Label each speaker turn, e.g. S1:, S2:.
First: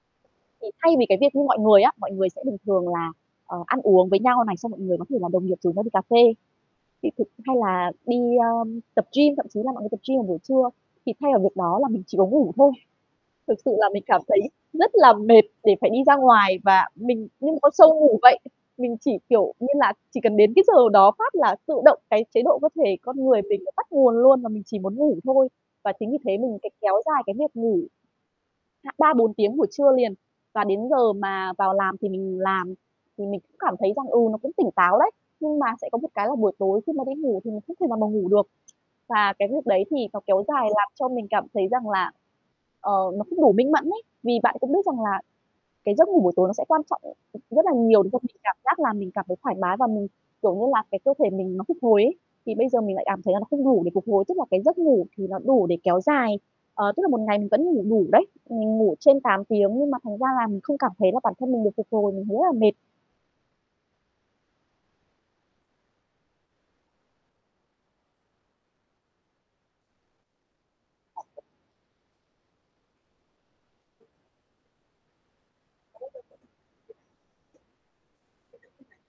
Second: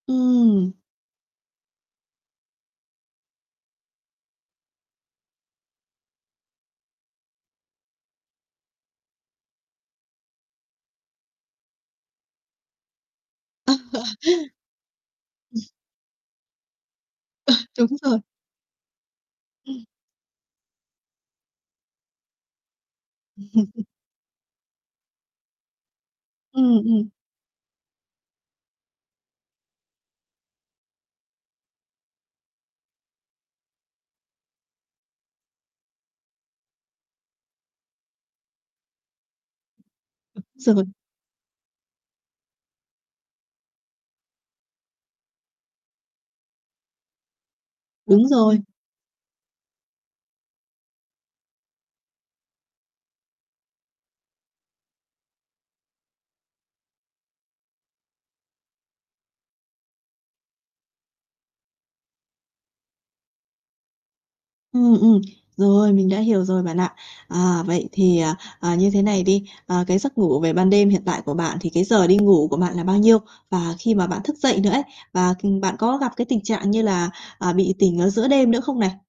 S1: Thì
S2: Ừm.
S1: thay vì cái việc như mọi người á, mọi người sẽ bình thường là, ờ, ăn uống với nhau này xong mọi người có thể là đồng nghiệp rủ nhau đi cà phê. [unintelligible] Hay là đi, ơm, tập gym, thậm chí là mọi người tập gym vào buổi trưa, thì thay vào việc đó là mình chỉ có ngủ thôi. Thực sự
S2: Ờ.
S1: là mình cảm thấy rất là mệt
S2: Ừm.
S1: để phải đi ra ngoài và mình như
S2: Ờ,
S1: một con
S2: đúng
S1: sâu
S2: rồi.
S1: ngủ vậy, mình chỉ, kiểu như
S2: Ừm.
S1: là, chỉ cần đến cái giờ đó phát là tự động cái chế độ cơ thể con người mình nó tắt nguồn luôn và mình chỉ muốn ngủ thôi, và chính vì thế mình, cái,
S2: Ừm,
S1: kéo
S2: ừm.
S1: dài cái việc ngủ, ha, 3, 4 tiếng buổi trưa liền, và đến giờ mà vào làm thì mình làm thì mình cũng cảm thấy rằng, ừ, nó cũng tỉnh táo đấy, nhưng mà sẽ có một cái là buổi tối khi mà đi ngủ thì mình không thể nào mà ngủ được. Và cái việc đấy thì nó kéo
S2: [unintelligible]
S1: dài
S2: Rồi.
S1: làm cho mình cảm thấy rằng là, ờ, nó không đủ minh mẫn ấy, vì bạn cũng biết rằng là cái giấc ngủ buổi tối nó sẽ quan trọng, ừm, ừm, rất là nhiều để cho
S2: Đúng
S1: mình cảm
S2: rồi.
S1: giác là mình cảm thấy thoải mái và, kiểu như là, cái cơ thể mình nó phục hồi ấy, thì bây giờ mình lại cảm thấy là nó không đủ để phục hồi, tức là cái giấc ngủ thì nó đủ để kéo dài, ờ, tức là một ngày mình vẫn ngủ đủ đấy, mình ngủ trên 8 tiếng nhưng mà thành ra là mình không cảm thấy là bản thân mình được phục hồi, mình thấy rất là mệt.
S2: Ừm, ừm, rồi, mình đã hiểu rồi bạn ạ. À, vậy thì, à, à, như thế này đi, ờ, cái giấc ngủ về ban đêm hiện tại của
S1: [unintelligible]
S2: bạn thì cái giờ đi ngủ của bạn là bao nhiêu? Và khi mà bạn thức dậy nữa ấy, và, ừm, bạn có gặp cái tình trạng như
S1: [unintelligible]
S2: là, ờ, bị tỉnh ở giữa đêm nữa không này?
S1: [unintelligible]